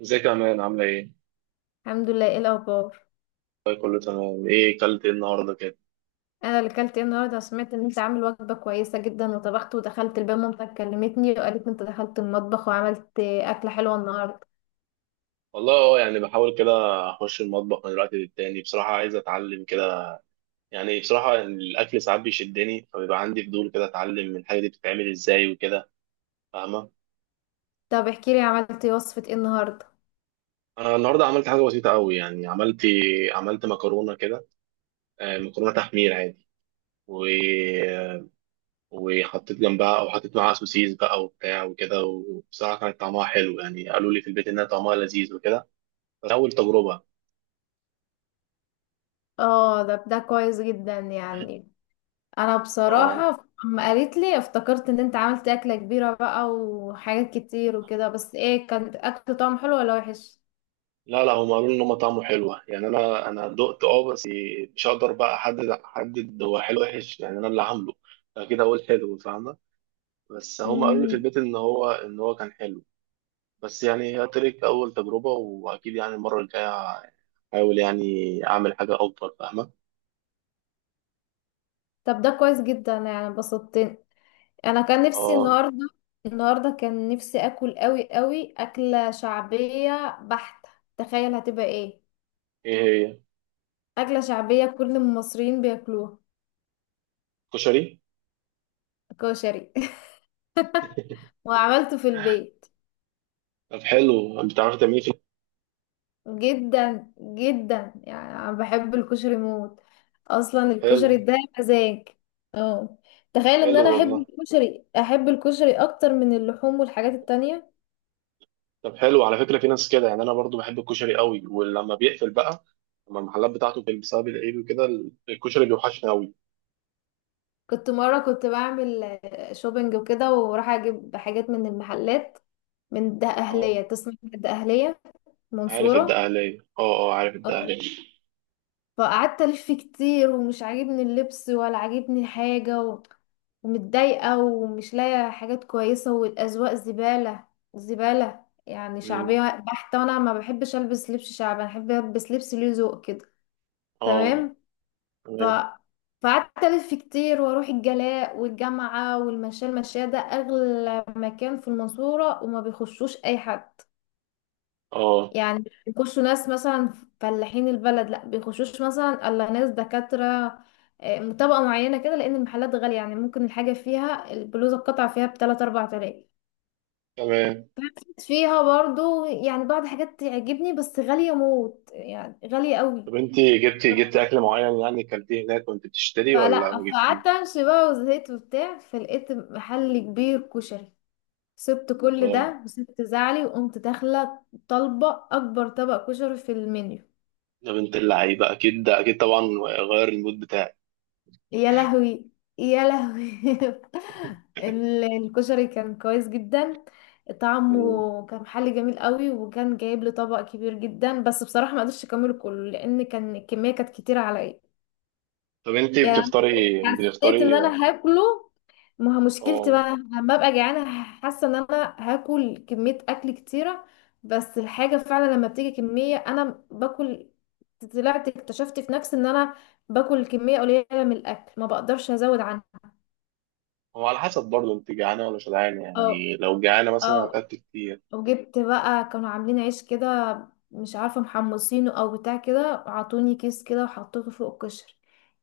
ازيك يا مان، عاملة ايه؟ الحمد لله، ايه الاخبار؟ طيب، كله تمام. ايه كلت ايه النهاردة كده؟ انا اللي كلت ايه النهارده. سمعت ان انت عامل وجبه كويسه جدا وطبخت ودخلت البيت. مامتك كلمتني وقالت ان انت دخلت المطبخ وعملت اكله حلوه النهارده. والله، يعني بحاول كده. اخش المطبخ من الوقت للتاني، بصراحة عايز اتعلم كده. يعني بصراحة، يعني الاكل ساعات بيشدني فبيبقى عندي فضول كده اتعلم الحاجة دي بتتعمل ازاي وكده. فاهمة؟ طب احكي لي عملت إيه، وصفه ايه النهارده؟ انا النهاردة عملت حاجة بسيطة قوي، يعني عملت مكرونة كده. مكرونة تحمير عادي. و... وحطيت جنبها، او حطيت معاها سوسيس بقى وبتاع وكده. وبصراحة كانت طعمها حلو، يعني قالوا لي في البيت انها طعمها لذيذ وكده. بس اول تجربة. اه، ده كويس جدا يعني. انا اه بصراحه اما قالت لي افتكرت ان انت عملت اكله كبيره بقى وحاجات كتير وكده، بس ايه، كانت اكل طعم حلو ولا وحش؟ لا، لا، هم قالوا لي ان هم طعمه حلوه، يعني انا دقت، بس مش هقدر بقى احدد هو حلو وحش، يعني انا اللي عامله. فكده اقول حلو، فاهمه؟ بس هم قالوا لي في امم. البيت ان هو كان حلو. بس يعني هي تريك اول تجربه، واكيد يعني المره الجايه احاول يعني اعمل حاجه افضل. فاهمه؟ طب ده كويس جدا يعني، انبسطت. انا كان نفسي اه. النهارده. النهارده كان نفسي اكل قوي قوي اكله شعبيه بحته. تخيل هتبقى ايه؟ ايه هي؟ اكله شعبيه كل المصريين بياكلوها. كشري. كشري. وعملته في البيت. طب حلو، انت بتعرفي تعمليه في؟ جدا جدا يعني انا بحب الكشري موت. اصلا طب حلو. الكشري ده مزاج. اه. تخيل ان حلو انا احب والله. الكشري، احب الكشري اكتر من اللحوم والحاجات التانية. طب حلو، على فكرة في ناس كده، يعني أنا برضو بحب الكشري قوي، ولما بيقفل بقى، لما المحلات بتاعته بتقفل بسبب العيد وكده، الكشري بيوحشني قوي. كنت مرة كنت بعمل شوبينج وكده، وراح اجيب حاجات من المحلات. من ده اه، أهلية، تسمع من ده أهلية؟ عارف منصورة. الدقهلية. اه، اه، عارف اه. الدقهلية. فقعدت ألف كتير ومش عاجبني اللبس ولا عاجبني حاجة، ومتضايقة ومش لاقية حاجات كويسة والأذواق زبالة. زبالة يعني مم. شعبية بحتة. وأنا ما بحبش ألبس لبس شعبي، أنا بحب ألبس لبس ليه ذوق كده. اه، تمام. ف تمام. فقعدت ألف كتير وأروح الجلاء والجامعة والمشاة. المشاة ده أغلى مكان في المنصورة، وما بيخشوش أي حد. اه، يعني مش بيخشوا ناس مثلا فلاحين البلد، لا بيخشوش مثلا الا ناس دكاترة. طبقة معينة كده، لأن المحلات غالية. يعني ممكن الحاجة فيها، البلوزة القطعة فيها بـ3 أو 4 تلاف. تمام. فيها برضو يعني بعض حاجات تعجبني بس غالية موت، يعني غالية قوي. طب أنت جبتي أكل معين، يعني أكلتيه هناك وأنت بتشتري، ولا ما جبتيه؟ فقعدت امشي بقى وزهقت وبتاع، فلقيت محل كبير كشري. سبت كل اه، ده وسبت زعلي وقمت داخلة طالبة أكبر طبق كشري في المنيو. ده بنت اللعيبة أكيد، ده أكيد طبعا. غير المود بتاعك. يا لهوي، يا لهوي. الكشري كان كويس جدا. مم. طعمه كان محل جميل قوي، وكان جايب لي طبق كبير جدا، بس بصراحة ما قدرتش اكمله كله لان كان الكمية كانت كتيرة عليا. طب أنت يعني بتفطري أنا حسيت ان بتفطري انا هاكله. ما هو مشكلتي اه، بقى لما ابقى جعانه حاسه ان انا هاكل كميه اكل كتيره، بس الحاجه فعلا لما بتيجي كميه انا باكل. طلعت اكتشفت في نفسي ان انا باكل كميه قليله من الاكل ما بقدرش ازود عنها. هو على حسب برضه، انت جعانه ولا شبعانه؟ اه، يعني لو جعانه مثلا اه. هتاكل كتير. وجبت بقى، كانوا عاملين عيش كده، مش عارفه محمصينه او بتاع كده، عطوني كيس كده وحطيته فوق الكشري.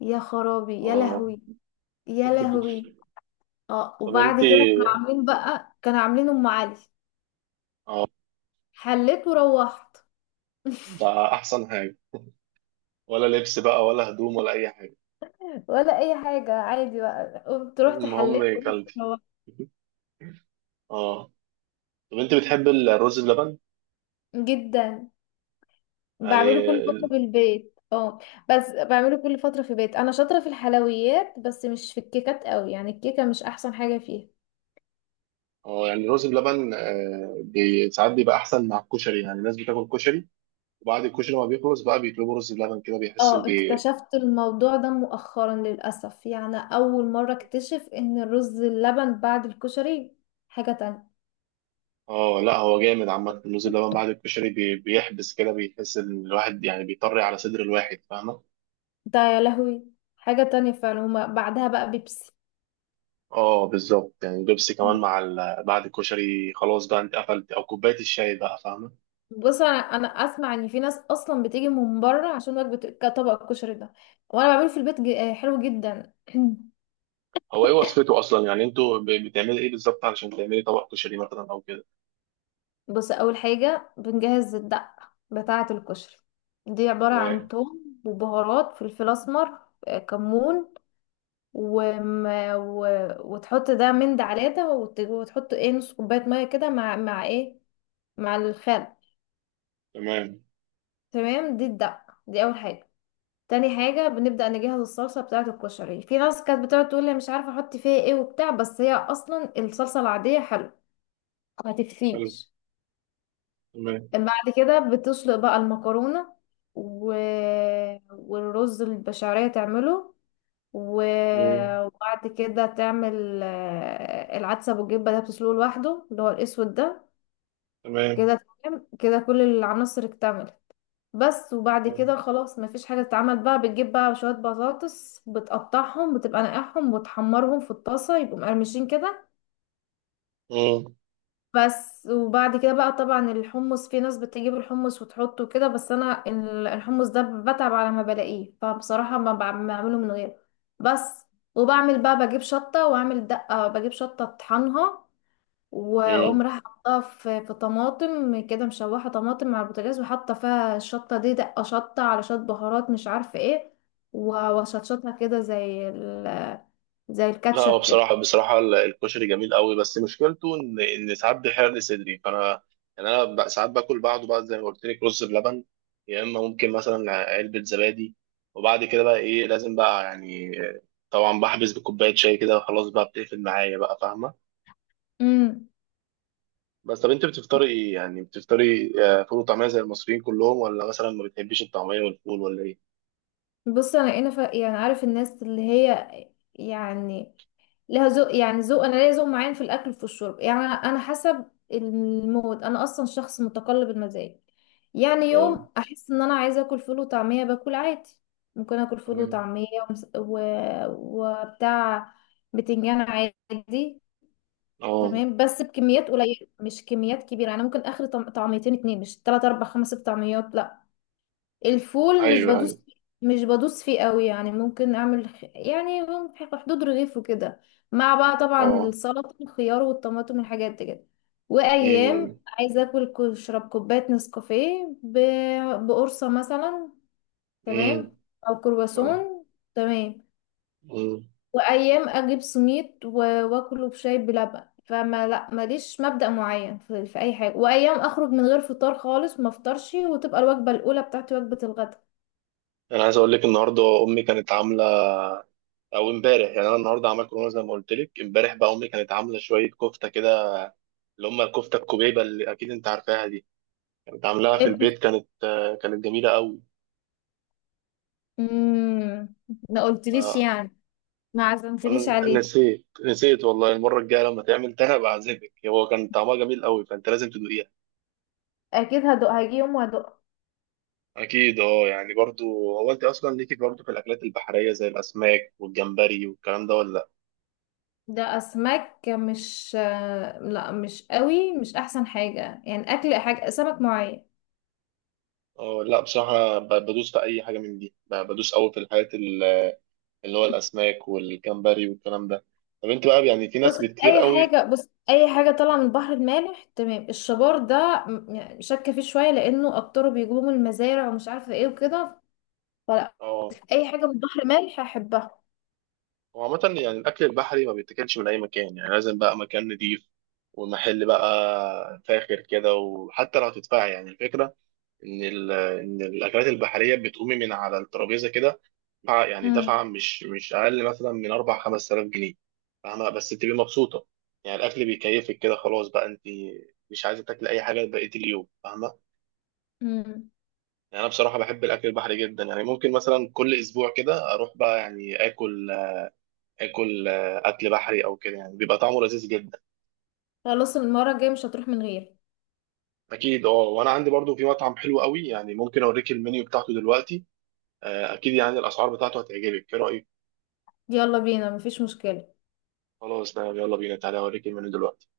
يا خرابي، يا اه. لهوي، يا لهوي. اه، طب وبعد انت. كده كانوا عاملين بقى، كانوا عاملين ام علي. اه. حليت وروحت. ده احسن حاجه. ولا لبس بقى، ولا هدوم، ولا اي حاجه. ولا اي حاجه، عادي بقى، قمت روحت، حليت المهم وقمت كلتي. روحت. اه. طب انت بتحب الرز بلبن؟ جدا. بعمله يعني كل فتره ال- في البيت، اه. بس بعمله كل فتره في البيت. انا شاطره في الحلويات بس مش في الكيكات قوي، يعني الكيكه مش احسن حاجه فيها. اه يعني الرز بلبن ساعات بيبقى احسن مع الكشري، يعني الناس بتاكل كشري، وبعد الكشري ما بيخلص بقى بيطلبوا رز بلبن كده، بيحس اه، بي. اكتشفت الموضوع ده مؤخرا للاسف. يعني اول مره اكتشف ان الرز اللبن بعد الكشري حاجه تانية. اه، لا، هو جامد عامه الرز بلبن بعد الكشري بيحبس كده، بيحس ان الواحد يعني بيطري على صدر الواحد. فاهمه؟ ده يا لهوي. حاجة تانية فعلا هما بعدها بقى بيبسي. اه بالظبط، يعني بيبسي كمان مم. مع بعد الكشري خلاص بقى. انت قفلت، او كوبايه الشاي بقى. فاهمه؟ بص، انا اسمع ان في ناس اصلا بتيجي من بره عشان وجبة كطبق الكشري ده. وانا بعمله في البيت. حلو جدا. هو ايه وصفته اصلا، يعني انتوا بتعملي ايه بالظبط علشان تعملي طبق كشري مثلا او كده؟ بص، اول حاجة بنجهز الدقة بتاعة الكشري. دي عبارة تمام. عن توم وبهارات فلفل اسمر، كمون، وم... و... وتحط ده من ده على ده، وتحط ايه نص كوباية مية كده مع ايه، مع الخل. تمام. تمام، دي الدقة، دي اول حاجة. تاني حاجة بنبدأ نجهز الصلصة بتاعة الكشري. في ناس كانت بتقعد تقول لي مش عارفة احط فيها ايه وبتاع، بس هي اصلا الصلصة العادية حلوة، ما حلو. تكفيش. تمام. بعد كده بتسلق بقى المكرونة، و... والرز البشعرية تعمله، و... مم. وبعد كده تعمل العدسة بالجبة ده، بتسلقه لوحده، اللي هو الأسود ده. تمام. كده تمام، كده كل العناصر اكتملت. بس وبعد مم. كده خلاص مفيش حاجة تتعمل بقى. بتجيب بقى شوية بطاطس، بتقطعهم، بتبقى نقعهم وتحمرهم في الطاسة يبقوا مقرمشين كده. بس وبعد كده بقى طبعا الحمص، في ناس بتجيب الحمص وتحطه كده، بس انا الحمص ده بتعب على ما بلاقيه فبصراحة ما بع- بعمله من غيره بس. وبعمل بقى، بجيب شطة واعمل دقة، بجيب شطة اطحنها واقوم مم. راح حطها في طماطم كده مشوحه، طماطم على البوتاجاز، وحاطه فيها الشطه دي، دقه شطه على شويه بهارات مش عارفه ايه. واشطشطها كده زي زي لا، هو الكاتشب كده. بصراحة بصراحة الكشري جميل قوي، بس مشكلته ان ساعات بيحرق لي صدري، فانا يعني انا ساعات باكل بعده بقى، زي ما قلت لك، رز بلبن، يا اما ممكن مثلا علبة زبادي. وبعد كده بقى ايه لازم بقى، يعني طبعا بحبس بكوباية شاي كده، وخلاص بقى بتقفل معايا بقى. فاهمة؟ امم. بس، طب انت بتفطري ايه؟ يعني بتفطري فول وطعمية زي المصريين كلهم، ولا مثلا ما بتحبيش الطعمية والفول، ولا ايه؟ بص، انا يعني عارف الناس اللي هي يعني لها ذوق، يعني ذوق، انا ليا ذوق معين في الاكل وفي الشرب. يعني انا حسب المود. انا اصلا شخص متقلب المزاج. يعني اه، يوم احس ان انا عايزه اكل فول وطعميه باكل عادي. ممكن اكل فول تمام. وطعميه وبتاع، بتنجان عادي. اه. تمام، بس بكميات قليله مش كميات كبيره. انا ممكن اخر طعميتين اتنين، مش تلات اربع خمس طعميات لا. الفول مش ايوه، ايوه. بدوس مش بدوس فيه قوي. يعني ممكن اعمل يعني في حدود رغيف وكده، مع بقى طبعا اه. السلطه والخيار والطماطم والحاجات دي كده. وايام امم. عايزه اكل اشرب كوبايه نسكافيه بقرصه مثلا. امم. تمام. او كرواسون. تمام. تمام. وايام اجيب سميت واكله بشاي بلبن، فما لا ماليش مبدأ معين في اي حاجه. وايام اخرج من غير فطار خالص ما افطرش وتبقى الوجبه الاولى بتاعتي وجبه الغداء. انا عايز اقول لك النهارده امي كانت عامله، او امبارح، يعني انا النهارده عملت كورونا زي ما قلت لك. امبارح بقى امي كانت عامله شويه كفته كده، اللي هم الكفته الكوبيبه اللي اكيد انت عارفاها دي، كانت عاملاها في البيت. كانت كانت جميله قوي. امم. ما قلتليش آه، يعني، ما عزمتنيش انا عليه. نسيت والله. المره الجايه لما تعمل تاني ابقى اعزمك. هو كان طعمها جميل قوي، فانت لازم تدوقيها. اكيد هدوق، هيجي يوم وهدوق. اكيد، اه، يعني برضو. هو انت اصلا ليكي برضو في الاكلات البحريه زي الاسماك والجمبري والكلام ده، ولا لا؟ ده اسماك مش لا مش قوي، مش احسن حاجه. يعني اكل حاجه سمك معين. اه، لا بصراحه بدوس في اي حاجه من دي. بدوس قوي في الحاجات اللي هو الاسماك والجمبري والكلام ده. طب انت بقى يعني في بص، ناس كتير اي قوي. حاجه، طالعه من البحر المالح تمام. الشبار ده، يعني شاكه فيه شويه لانه اكتره بيجيبوه من المزارع ومش عارفه ايه وكده. فلا اه، اي حاجه من البحر المالح احبها. هو عامه يعني الاكل البحري ما بيتاكلش من اي مكان، يعني لازم بقى مكان نضيف ومحل بقى فاخر كده، وحتى لو هتدفعي. يعني الفكره ان الاكلات البحريه بتقومي من على الترابيزه كده، يعني دفعه امم. مش اقل مثلا من 4 5000 جنيه. فاهمه؟ بس تبقي مبسوطه، يعني الاكل بيكيفك كده، خلاص بقى انت مش عايزه تاكلي اي حاجه بقيه اليوم. فاهمه؟ امم. يعني انا بصراحه بحب الاكل البحري جدا، يعني ممكن مثلا كل اسبوع كده اروح بقى يعني اكل اكل بحري او كده، يعني بيبقى طعمه لذيذ جدا. خلاص المره الجايه مش هتروح من غير. اكيد، اه. وانا عندي برضو في مطعم حلو قوي، يعني ممكن اوريك المنيو بتاعته دلوقتي. اكيد يعني الاسعار بتاعته هتعجبك. ايه رايك؟ يلا بينا، مفيش مشكله. خلاص تمام، يلا بينا. تعالى اوريك المنيو دلوقتي.